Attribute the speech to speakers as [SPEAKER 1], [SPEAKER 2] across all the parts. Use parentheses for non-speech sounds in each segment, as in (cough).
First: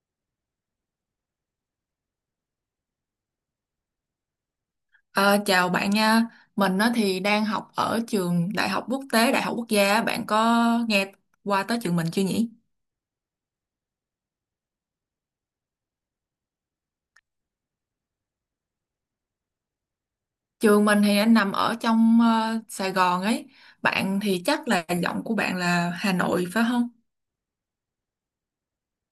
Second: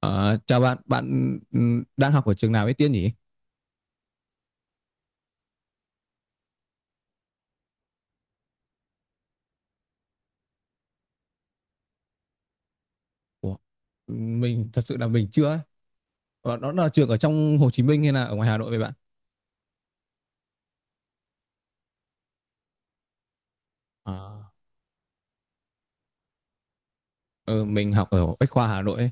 [SPEAKER 1] Ờ, Chào bạn, bạn đang học ở trường nào ấy Tiên nhỉ?
[SPEAKER 2] Ờ, Chào bạn nha, mình á thì đang học ở trường Đại học Quốc tế, Đại học Quốc gia á. Bạn có nghe qua tới trường mình chưa nhỉ?
[SPEAKER 1] Ủa, mình thật sự là mình chưa ấy. Đó là trường ở trong Hồ Chí Minh hay là ở ngoài Hà Nội vậy bạn?
[SPEAKER 2] Trường mình thì anh nằm ở trong Sài Gòn ấy,
[SPEAKER 1] Ờ,
[SPEAKER 2] bạn thì chắc là giọng của bạn là Hà Nội phải không?
[SPEAKER 1] ờ, mình học ở Bách Khoa Hà Nội ấy.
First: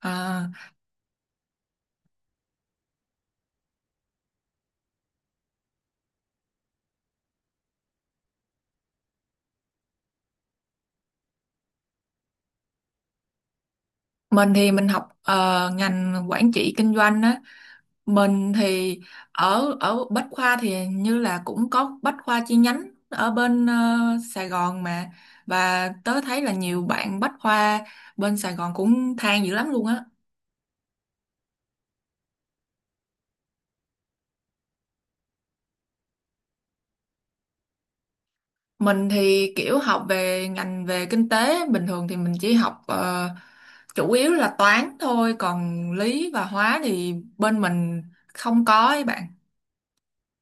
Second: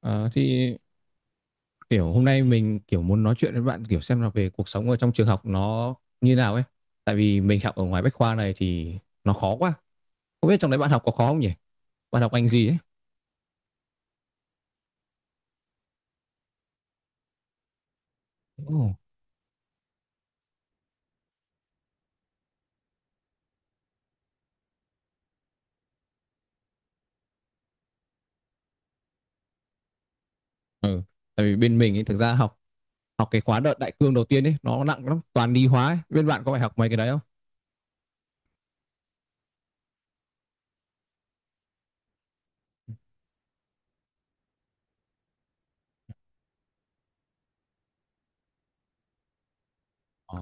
[SPEAKER 1] Ờ,
[SPEAKER 2] Ờ,
[SPEAKER 1] thì kiểu hôm nay mình kiểu muốn nói chuyện với bạn kiểu xem là về cuộc sống ở trong trường học nó như nào ấy. Tại vì mình học ở ngoài Bách Khoa này thì nó khó quá. Không biết trong đấy bạn học có khó không nhỉ? Bạn học ngành gì ấy?
[SPEAKER 2] mình thì mình học ngành quản trị kinh doanh á. Mình
[SPEAKER 1] Ồ.
[SPEAKER 2] thì ở ở Bách Khoa thì hình như là cũng có Bách Khoa chi nhánh ở bên Sài Gòn mà, và tớ thấy là nhiều bạn Bách Khoa bên Sài Gòn cũng than dữ lắm luôn á.
[SPEAKER 1] Ừ. Tại vì bên mình ấy, thực ra học học cái khóa đợt đại cương đầu tiên ấy nó nặng lắm, toàn lý hóa ấy. Bên bạn có phải học mấy cái đấy không?
[SPEAKER 2] Mình thì kiểu học về ngành về kinh tế, bình thường thì mình chỉ học chủ yếu là toán thôi, còn lý và hóa thì bên mình không có ấy bạn.
[SPEAKER 1] Ờ,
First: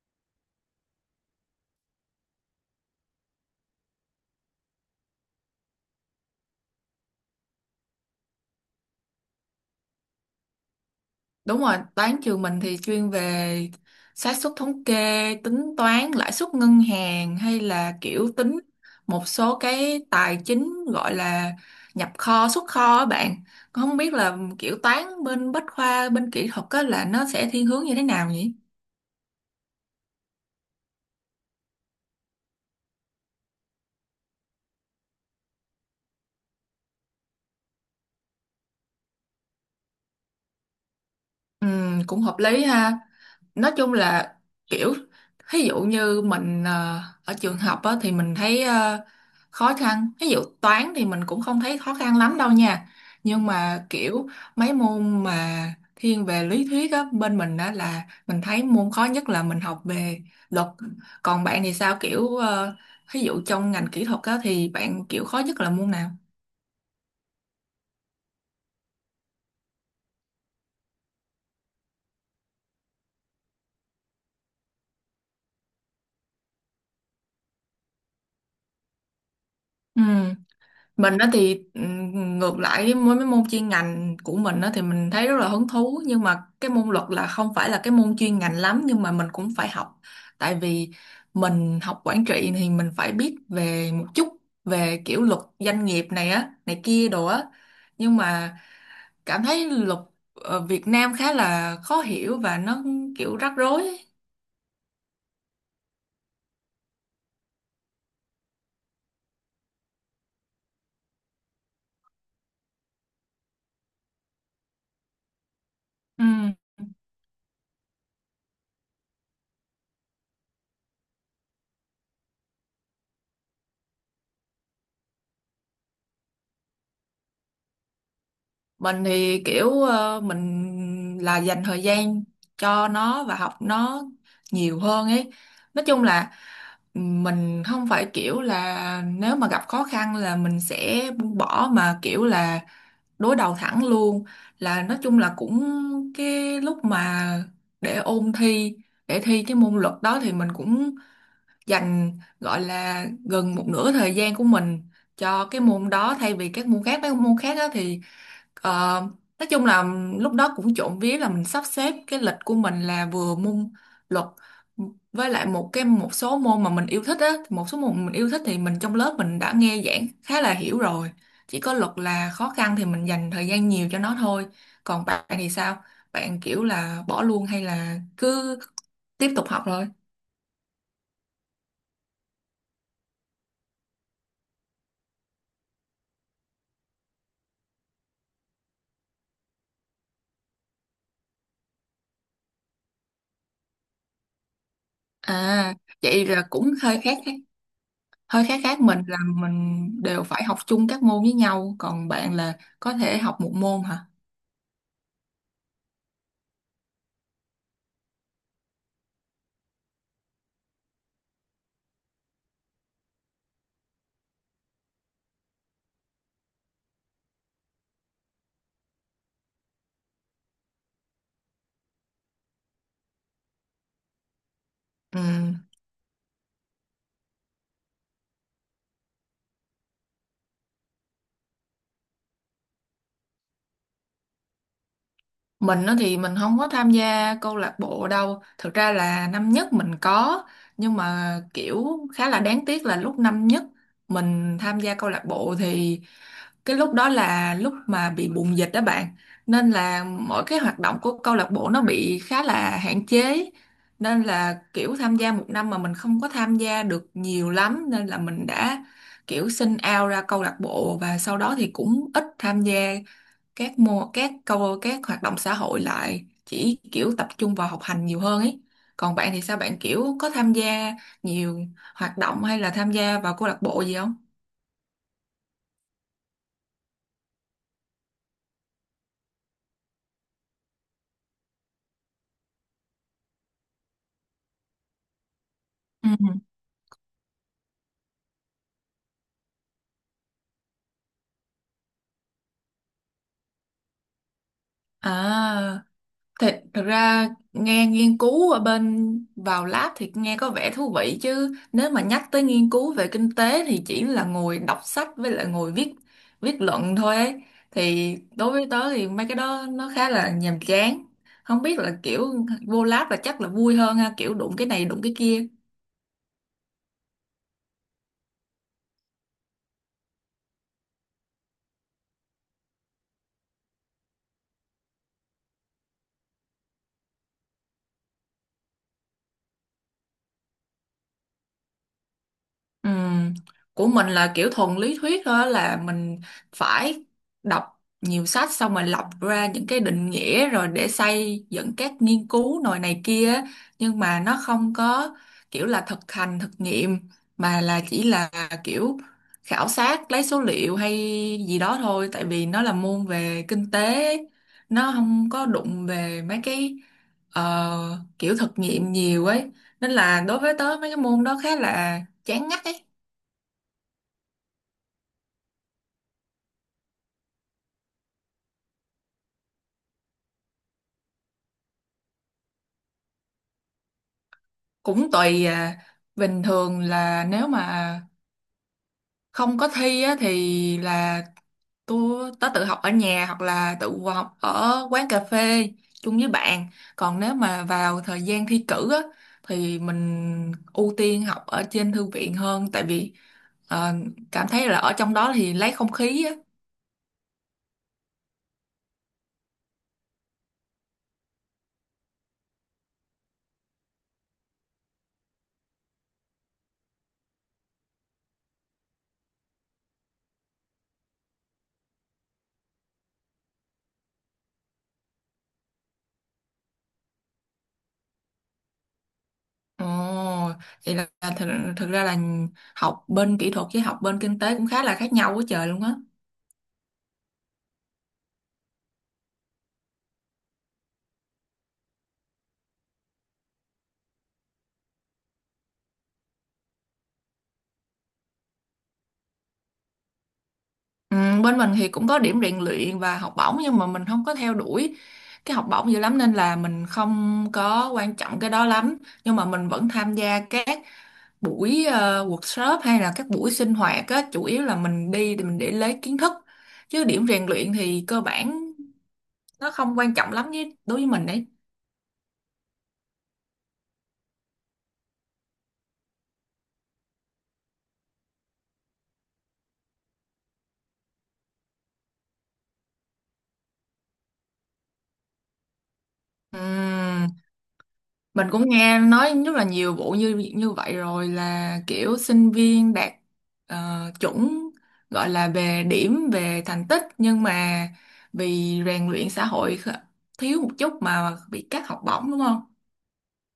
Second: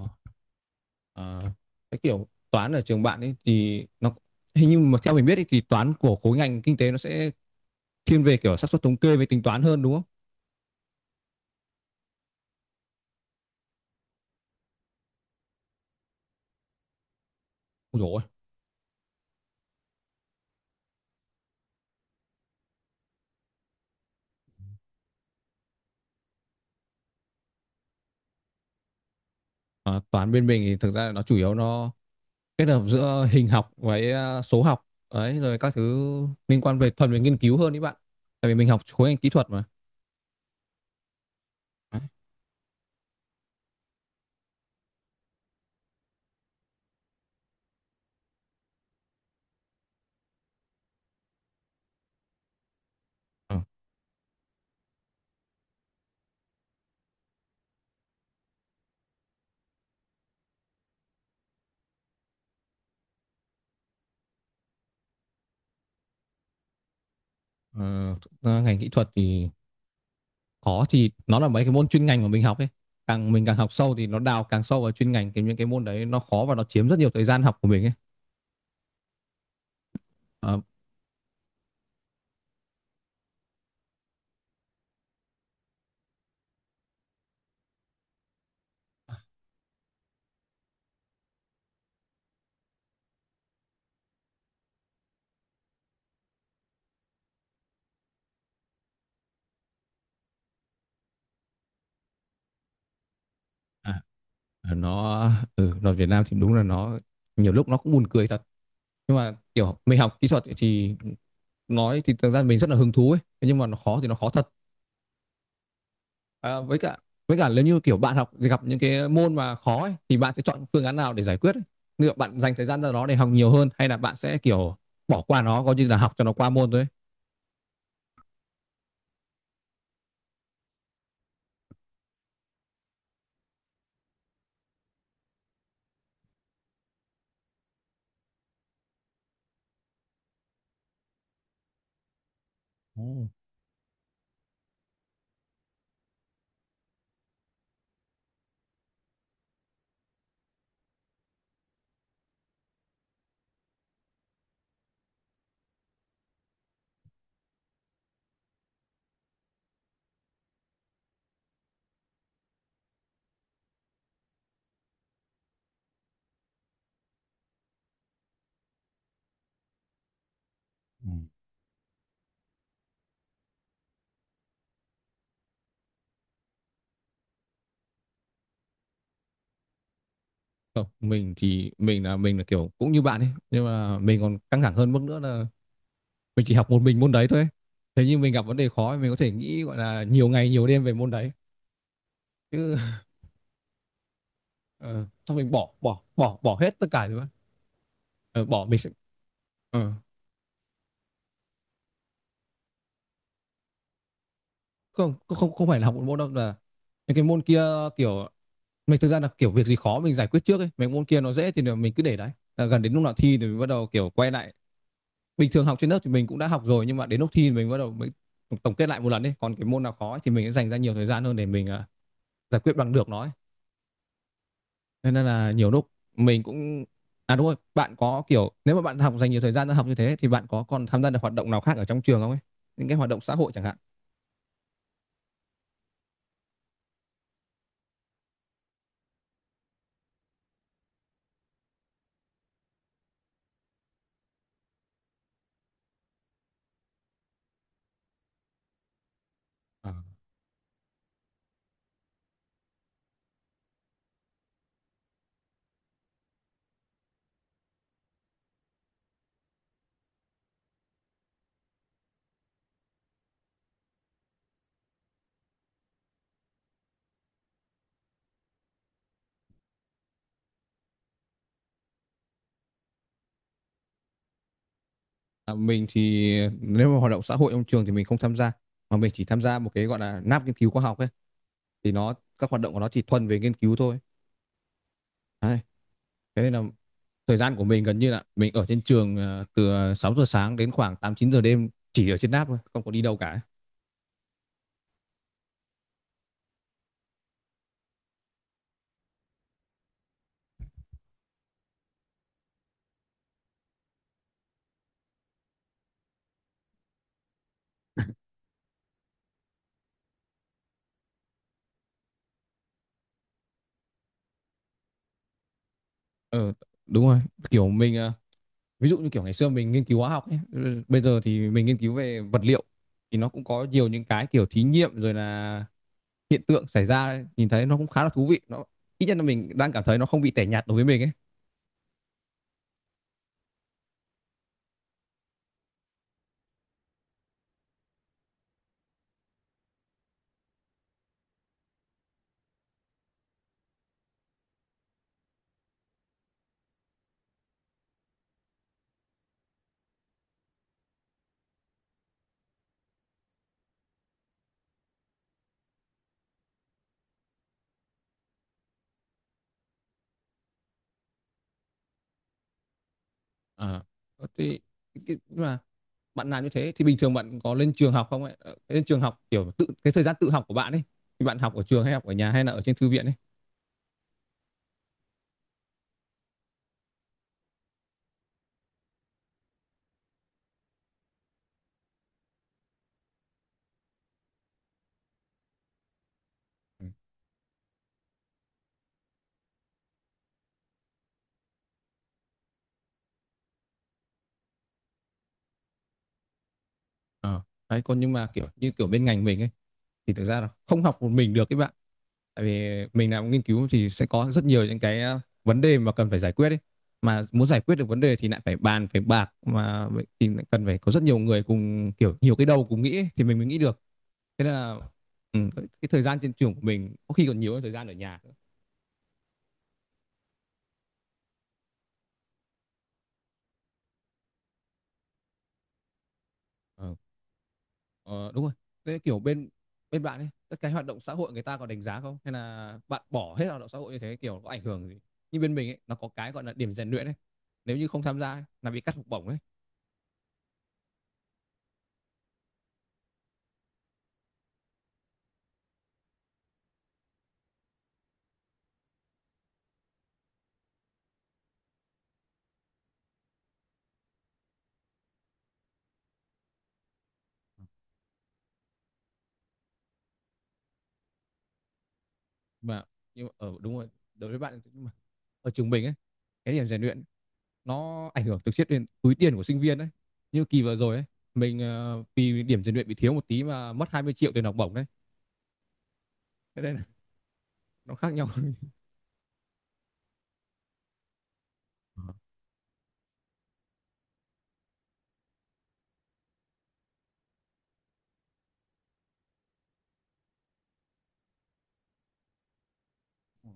[SPEAKER 1] ờ. Cái kiểu toán ở trường bạn ấy thì nó hình như mà theo mình biết ấy, thì toán của khối ngành kinh tế nó sẽ thiên về kiểu xác suất thống kê với tính toán hơn đúng không?
[SPEAKER 2] Đúng rồi, toán trường mình thì chuyên về xác suất thống kê, tính toán lãi suất ngân hàng hay là
[SPEAKER 1] Ôi dồi ôi.
[SPEAKER 2] kiểu tính một số cái tài chính gọi là nhập kho, xuất kho á bạn. Con không biết là kiểu toán bên Bách khoa, bên kỹ thuật á là nó sẽ thiên hướng như thế nào nhỉ?
[SPEAKER 1] Ờ, toán bên mình thì thực ra là nó chủ yếu nó kết hợp giữa hình học với số học, đấy rồi các thứ liên quan về thuần về nghiên cứu hơn đấy bạn. Tại vì mình học khối ngành kỹ thuật mà.
[SPEAKER 2] Ừ,
[SPEAKER 1] Đấy.
[SPEAKER 2] cũng hợp lý ha. Nói chung là kiểu ví dụ như mình ở trường học á, thì mình thấy khó khăn, ví dụ toán thì mình cũng không thấy khó khăn lắm đâu nha, nhưng
[SPEAKER 1] Ờ,
[SPEAKER 2] mà kiểu mấy môn mà thiên về lý thuyết á, bên mình á là mình thấy môn khó nhất là mình học về luật. Còn bạn thì sao, kiểu ví dụ trong ngành kỹ thuật á, thì bạn kiểu khó nhất là môn nào?
[SPEAKER 1] ờ, thực ra ngành kỹ thuật thì khó thì nó là mấy cái môn chuyên ngành mà mình học ấy. Càng mình càng học sâu thì nó đào càng sâu vào chuyên ngành thì những cái môn đấy nó khó và nó chiếm rất nhiều thời gian học của mình ấy.
[SPEAKER 2] Ừ,
[SPEAKER 1] Ờ,
[SPEAKER 2] mình đó thì ngược lại với mấy mấy môn chuyên ngành của mình đó thì mình thấy rất là hứng thú, nhưng mà cái môn luật là không phải là cái môn chuyên ngành lắm nhưng mà mình cũng phải học, tại vì mình học quản trị thì mình phải biết về một chút về kiểu luật doanh nghiệp này á này kia đồ á, nhưng mà cảm thấy luật ở Việt Nam khá là khó hiểu và nó kiểu rắc rối
[SPEAKER 1] à,
[SPEAKER 2] ấy.
[SPEAKER 1] nó đoàn Việt Nam thì đúng là nó nhiều lúc nó cũng buồn cười thật, nhưng mà kiểu mình học kỹ thuật thì nói thì thực ra mình rất là hứng thú ấy. Thế nhưng mà nó khó thì nó khó thật.
[SPEAKER 2] Ừ.
[SPEAKER 1] Với cả, nếu như kiểu bạn học gặp những cái môn mà khó ấy, thì bạn sẽ chọn phương án nào để giải quyết ấy? Liệu bạn dành thời gian ra đó để học nhiều hơn hay là bạn sẽ kiểu bỏ qua nó coi như là học cho nó qua môn thôi ấy?
[SPEAKER 2] Mình thì kiểu mình là dành thời gian cho nó và học nó nhiều hơn ấy. Nói chung là mình không phải kiểu là nếu mà gặp khó khăn là mình sẽ buông bỏ mà kiểu là
[SPEAKER 1] Ồ.
[SPEAKER 2] đối đầu thẳng luôn. Là nói chung là cũng cái lúc mà để ôn thi, để thi cái môn luật đó thì mình cũng dành gọi là gần một nửa thời gian của mình cho cái môn đó thay vì các môn khác, mấy môn khác á thì Ờ, nói chung là lúc đó cũng trộm vía là mình sắp xếp cái lịch của mình là vừa môn luật với lại một cái một số môn mà mình yêu thích á, một số môn mình yêu thích thì mình trong lớp mình đã nghe giảng khá là hiểu
[SPEAKER 1] Ừ.
[SPEAKER 2] rồi, chỉ có luật là khó khăn thì mình dành thời gian nhiều cho nó thôi. Còn bạn thì sao, bạn kiểu là bỏ luôn hay là cứ tiếp tục học thôi?
[SPEAKER 1] Không, mình thì mình là kiểu cũng như bạn ấy, nhưng mà mình còn căng thẳng hơn mức nữa là mình chỉ học một mình môn đấy thôi. Thế nhưng mình gặp vấn đề khó thì mình có thể nghĩ gọi là nhiều ngày nhiều đêm về môn đấy chứ ờ, xong mình bỏ
[SPEAKER 2] À,
[SPEAKER 1] bỏ
[SPEAKER 2] vậy
[SPEAKER 1] bỏ
[SPEAKER 2] là
[SPEAKER 1] bỏ
[SPEAKER 2] cũng
[SPEAKER 1] hết tất
[SPEAKER 2] hơi
[SPEAKER 1] cả
[SPEAKER 2] khác
[SPEAKER 1] rồi.
[SPEAKER 2] khác,
[SPEAKER 1] Ờ,
[SPEAKER 2] hơi khác
[SPEAKER 1] bỏ mình
[SPEAKER 2] khác,
[SPEAKER 1] sẽ
[SPEAKER 2] mình là mình
[SPEAKER 1] ờ,
[SPEAKER 2] đều phải học chung các môn với nhau, còn bạn là có thể học một môn hả?
[SPEAKER 1] không không không phải là học một môn đâu, là những cái môn kia kiểu mình thực ra là kiểu việc gì khó mình giải quyết trước ấy, mấy môn kia nó dễ thì mình cứ để đấy. Là gần đến lúc nào thi thì mình bắt đầu kiểu quay lại, bình thường học trên lớp thì mình cũng đã học rồi, nhưng mà đến lúc thi thì mình bắt đầu mới tổng kết lại một lần ấy, còn cái môn nào khó ấy thì mình sẽ dành ra nhiều thời gian hơn để mình giải quyết bằng được nó ấy. Thế
[SPEAKER 2] Ừ.
[SPEAKER 1] nên là nhiều lúc mình cũng đúng rồi, bạn có kiểu nếu mà bạn học dành nhiều thời gian ra học như thế thì bạn có còn tham gia được hoạt động nào khác ở trong trường không ấy? Những cái hoạt động xã hội chẳng hạn.
[SPEAKER 2] Mình á thì mình không có tham gia câu lạc bộ đâu. Thực ra là năm nhất mình có, nhưng mà kiểu khá là đáng tiếc là lúc năm nhất mình tham gia câu lạc bộ thì cái lúc đó là lúc mà bị bùng dịch đó bạn. Nên
[SPEAKER 1] À,
[SPEAKER 2] là mỗi cái hoạt động của câu lạc bộ nó bị khá là hạn chế. Nên là kiểu tham gia một năm mà mình không có tham gia được nhiều lắm nên là mình đã kiểu xin out ra câu lạc bộ và sau đó thì cũng ít tham gia các mô các câu các hoạt động xã hội lại, chỉ kiểu tập trung vào học hành nhiều hơn ấy. Còn bạn thì sao, bạn kiểu có tham gia nhiều hoạt động hay là tham gia vào câu lạc bộ gì không?
[SPEAKER 1] mình thì nếu mà hoạt động xã hội trong trường thì mình không tham gia, mà mình chỉ tham gia một cái gọi là lab nghiên cứu khoa học ấy, thì nó các hoạt động của nó chỉ thuần về nghiên cứu thôi. Đấy.
[SPEAKER 2] Ừ.
[SPEAKER 1] Thế nên là thời gian của mình gần như là mình ở trên trường từ 6 giờ sáng đến khoảng 8 9 giờ đêm chỉ ở trên lab thôi, không có đi đâu cả.
[SPEAKER 2] À, thật, thật ra nghe nghiên cứu ở bên vào lab thì nghe có vẻ thú vị, chứ nếu mà nhắc tới nghiên cứu về kinh tế thì chỉ là ngồi đọc sách với lại ngồi viết, viết luận thôi ấy. Thì đối với tớ thì mấy cái đó nó khá là nhàm chán. Không biết là kiểu vô lab là chắc là vui hơn ha, kiểu đụng cái này đụng cái kia.
[SPEAKER 1] Ờ đúng rồi, kiểu mình ví dụ như kiểu ngày xưa mình nghiên cứu hóa học ấy, bây giờ thì mình nghiên cứu về vật liệu thì nó cũng có nhiều những cái kiểu thí nghiệm rồi là hiện tượng xảy ra ấy, nhìn thấy nó cũng khá là thú vị, nó ít nhất là mình đang cảm thấy nó không bị tẻ nhạt đối với mình ấy.
[SPEAKER 2] Ừm, Của mình là kiểu thuần lý thuyết thôi, là mình phải đọc nhiều sách xong rồi lọc ra những cái định nghĩa rồi để xây dựng các nghiên cứu nồi này kia á. Nhưng mà nó không có kiểu là thực hành thực nghiệm mà là chỉ là kiểu khảo sát lấy số liệu hay gì đó thôi, tại vì nó là môn về kinh tế ấy. Nó không có đụng về mấy cái ờ, kiểu thực nghiệm nhiều ấy, nên là đối với tớ mấy cái môn đó khá là chán ngắt ấy.
[SPEAKER 1] À, thì cái- mà bạn làm như thế thì bình thường bạn có lên trường học không ấy? Ờ, lên trường học kiểu tự cái thời gian tự học của bạn ấy thì bạn học ở trường hay học ở nhà hay là ở trên thư viện ấy?
[SPEAKER 2] Cũng tùy à, bình thường là nếu mà không có thi á, thì là tớ tự học ở nhà hoặc là tự học ở quán cà phê chung với bạn. Còn nếu mà vào thời gian thi cử á, thì mình ưu tiên học ở trên thư viện hơn, tại vì ờ, cảm thấy là ở trong đó thì lấy không khí á.
[SPEAKER 1] Ờ. Đấy, còn nhưng mà kiểu như kiểu bên ngành mình ấy thì thực ra là không học một mình được các bạn. Tại vì mình làm nghiên cứu thì sẽ có rất nhiều những cái vấn đề mà cần phải giải quyết ấy. Mà muốn giải quyết được vấn đề thì lại phải bàn phải bạc mà, vậy thì lại cần phải có rất nhiều người cùng kiểu nhiều cái đầu cùng nghĩ ấy, thì mình mới nghĩ được. Thế nên là ừ, cái thời gian trên trường của mình có khi còn nhiều hơn thời gian ở nhà nữa.
[SPEAKER 2] Ồ, vậy là thực, thực ra là học bên kỹ thuật với học bên kinh tế cũng khá là khác nhau quá trời luôn á.
[SPEAKER 1] Ờ. Ờ, đúng rồi. Thế kiểu bên bên bạn ấy, các cái hoạt động xã hội người ta có đánh giá không? Hay là bạn bỏ hết hoạt động xã hội như thế kiểu có ảnh hưởng gì? Như bên mình ấy, nó có cái gọi là điểm rèn luyện ấy. Nếu như không tham gia ấy, là bị cắt học bổng ấy.
[SPEAKER 2] Ừ, bên mình thì cũng có điểm rèn luyện và học bổng nhưng mà mình không có theo đuổi cái học bổng dữ lắm nên là mình không có quan trọng cái đó lắm, nhưng mà mình vẫn tham gia các buổi workshop hay là các buổi sinh hoạt á, chủ yếu là mình đi thì mình để lấy kiến thức, chứ điểm rèn luyện thì cơ bản nó không quan trọng lắm với đối với mình.
[SPEAKER 1] Mà nhưng mà, đúng rồi, đối với bạn, nhưng mà ở trường mình ấy, cái điểm rèn luyện nó ảnh hưởng trực tiếp đến túi tiền của sinh viên đấy. Như kỳ vừa rồi ấy, mình vì điểm rèn luyện bị thiếu một tí mà mất 20 triệu tiền học bổng đấy. Thế nên là
[SPEAKER 2] Đấy,
[SPEAKER 1] nó khác nhau.
[SPEAKER 2] mình cũng nghe nói rất là nhiều vụ như như vậy rồi, là kiểu
[SPEAKER 1] (laughs)
[SPEAKER 2] sinh viên đạt chuẩn gọi là về điểm về thành tích nhưng mà vì rèn luyện xã hội kh- thiếu một chút mà bị cắt học bổng đúng không?
[SPEAKER 1] Ờ.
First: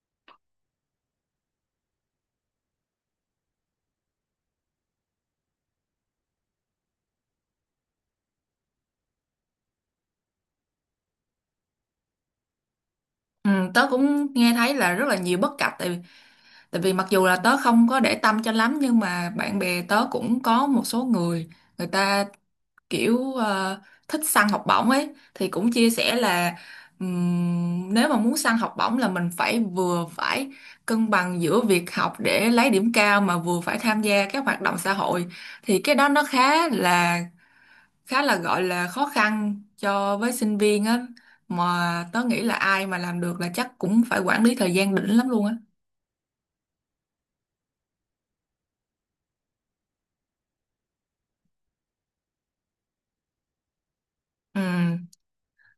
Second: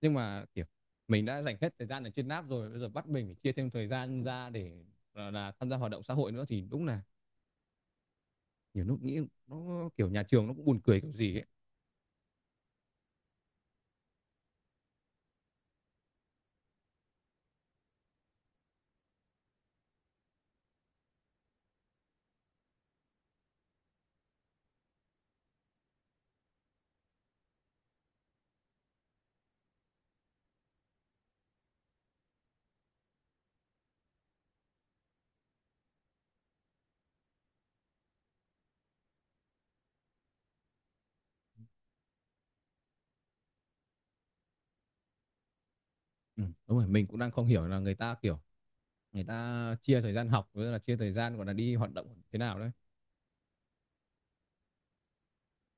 [SPEAKER 1] Nhưng mà, kiểu, mình đã dành hết thời gian ở trên app rồi, bây giờ bắt mình phải chia thêm thời gian ra để, gọi là, tham gia hoạt động xã hội nữa thì đúng là nhiều lúc nghĩ nó, kiểu, nhà trường nó cũng buồn cười kiểu gì ấy.
[SPEAKER 2] Ừ, tớ cũng nghe thấy là rất là nhiều bất cập, tại vì mặc dù là tớ không có để tâm cho lắm nhưng mà bạn bè tớ cũng có một số người, người ta kiểu thích săn học bổng ấy thì cũng chia sẻ là nếu mà muốn săn học bổng là mình phải vừa phải cân bằng giữa việc học để lấy điểm cao mà vừa phải tham gia các hoạt động xã hội, thì cái đó nó khá là gọi là khó khăn cho với sinh viên á, mà tớ nghĩ là ai mà làm được là chắc cũng phải quản lý thời gian đỉnh lắm luôn á.
[SPEAKER 1] Đúng rồi, mình cũng đang không hiểu là người ta, kiểu, người ta chia thời gian học với là chia thời gian, gọi là, đi hoạt động thế nào đấy.
[SPEAKER 2] Ừ,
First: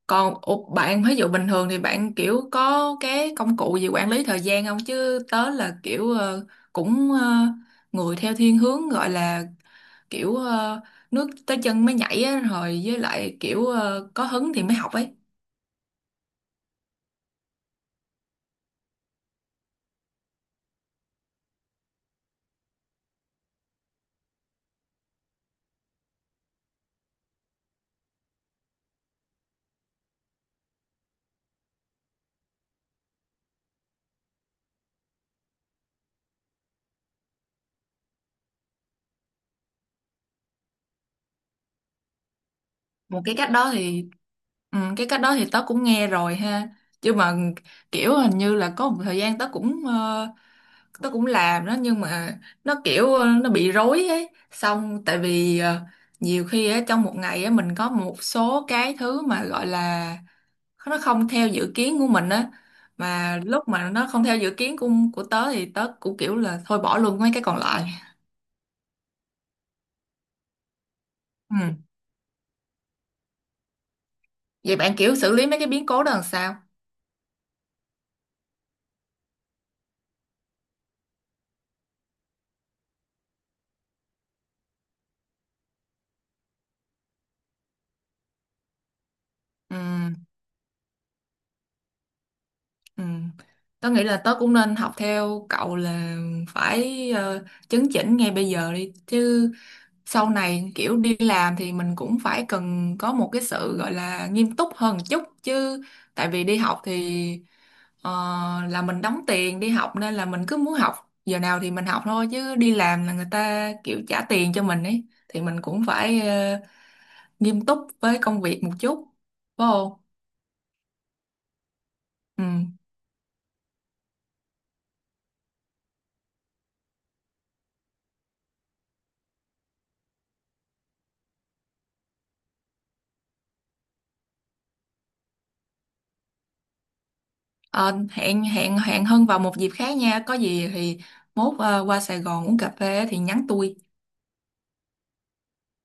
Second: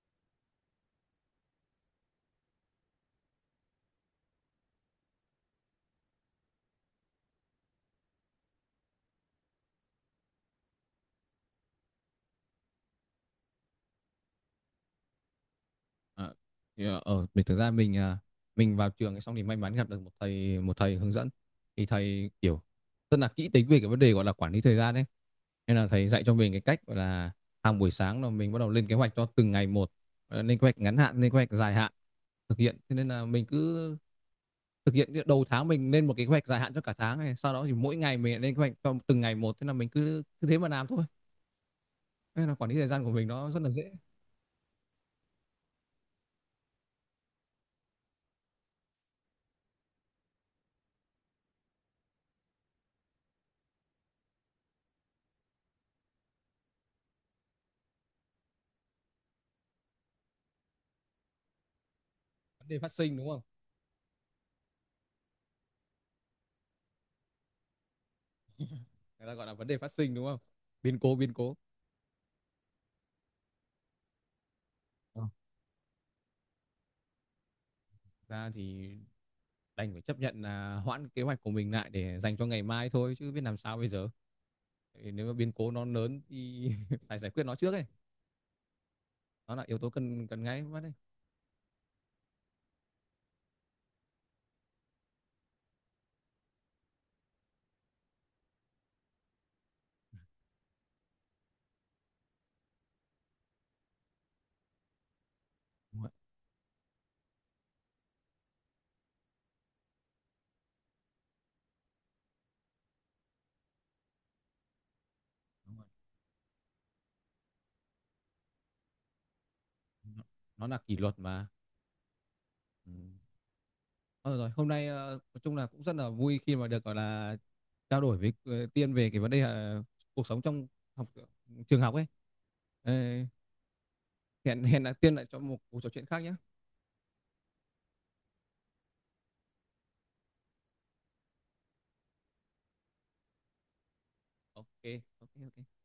[SPEAKER 2] còn ủa, bạn ví dụ bình thường thì bạn kiểu có cái công cụ gì quản lý thời gian không? Chứ tớ là kiểu cũng người theo thiên hướng gọi là kiểu nước tới chân mới nhảy á, rồi với lại kiểu có hứng thì mới học ấy.
[SPEAKER 1] À, ở mình thực ra mình mình vào trường ấy xong thì may mắn gặp được một thầy hướng dẫn, thì thầy kiểu rất là kỹ tính về cái vấn đề gọi là quản lý thời gian đấy, nên là thầy dạy cho mình cái cách gọi là hàng buổi sáng là mình bắt đầu lên kế hoạch cho từng ngày một. Ờ, lên kế hoạch ngắn hạn, lên kế hoạch dài hạn thực hiện, thế nên là mình cứ thực hiện đầu tháng mình lên một cái kế hoạch dài hạn cho cả tháng này, sau đó thì mỗi ngày mình lại lên kế hoạch cho từng ngày một, thế là mình cứ cứ thế mà làm thôi, nên là quản lý thời gian của
[SPEAKER 2] Một
[SPEAKER 1] mình
[SPEAKER 2] cái
[SPEAKER 1] nó
[SPEAKER 2] cách
[SPEAKER 1] rất là
[SPEAKER 2] đó
[SPEAKER 1] dễ.
[SPEAKER 2] thì ừ, cái cách đó thì tớ cũng nghe rồi ha. Chứ mà kiểu hình như là có một thời gian tớ cũng tớ cũng làm đó nhưng mà nó kiểu nó bị rối ấy, xong tại vì nhiều khi á trong một ngày á mình có một số cái thứ mà gọi là nó không theo dự kiến của mình á,
[SPEAKER 1] Vấn đề phát sinh đúng
[SPEAKER 2] mà
[SPEAKER 1] không,
[SPEAKER 2] lúc mà nó không theo dự kiến của tớ thì tớ cũng kiểu là thôi bỏ luôn mấy cái còn lại.
[SPEAKER 1] người ta gọi là vấn đề phát sinh đúng không, biến cố biến cố.
[SPEAKER 2] Ừ. Vậy bạn kiểu
[SPEAKER 1] Ờ,
[SPEAKER 2] xử lý mấy cái biến cố đó làm sao?
[SPEAKER 1] ra thì đành phải chấp nhận là hoãn cái kế hoạch của mình lại để dành cho ngày mai thôi chứ biết làm sao bây giờ. Thì nếu mà biến cố nó lớn thì (laughs) phải giải quyết nó trước ấy, nó là
[SPEAKER 2] Ừ.
[SPEAKER 1] yếu tố cần cần ngay mất đấy.
[SPEAKER 2] Ừ. Tớ nghĩ là tớ cũng nên học theo cậu là phải chấn chỉnh ngay bây giờ đi chứ sau này kiểu đi làm thì mình cũng phải cần có một cái sự gọi là nghiêm túc hơn một chút chứ,
[SPEAKER 1] Đúng rồi,
[SPEAKER 2] tại vì đi học thì ờ, là mình đóng tiền đi học nên là mình cứ muốn học giờ nào thì mình học thôi, chứ đi làm là người ta kiểu trả tiền cho mình ấy thì mình
[SPEAKER 1] đúng
[SPEAKER 2] cũng
[SPEAKER 1] rồi.
[SPEAKER 2] phải nghiêm túc với công việc một chút, phải không?
[SPEAKER 1] Nó- nó là kỷ luật mà.
[SPEAKER 2] Ừ.
[SPEAKER 1] Ừ. Thôi được rồi, hôm nay nói chung là cũng rất là vui khi mà được gọi là trao đổi với Tiên về cái vấn đề cuộc sống trong học trường học ấy. Ờ, hẹn hẹn là Tiên lại cho một cuộc trò chuyện khác nhé.
[SPEAKER 2] Ờ, hẹn hẹn hẹn Hân vào một dịp khác nha, có gì thì mốt qua Sài Gòn uống cà phê thì nhắn tôi.
[SPEAKER 1] OK, OK, OK.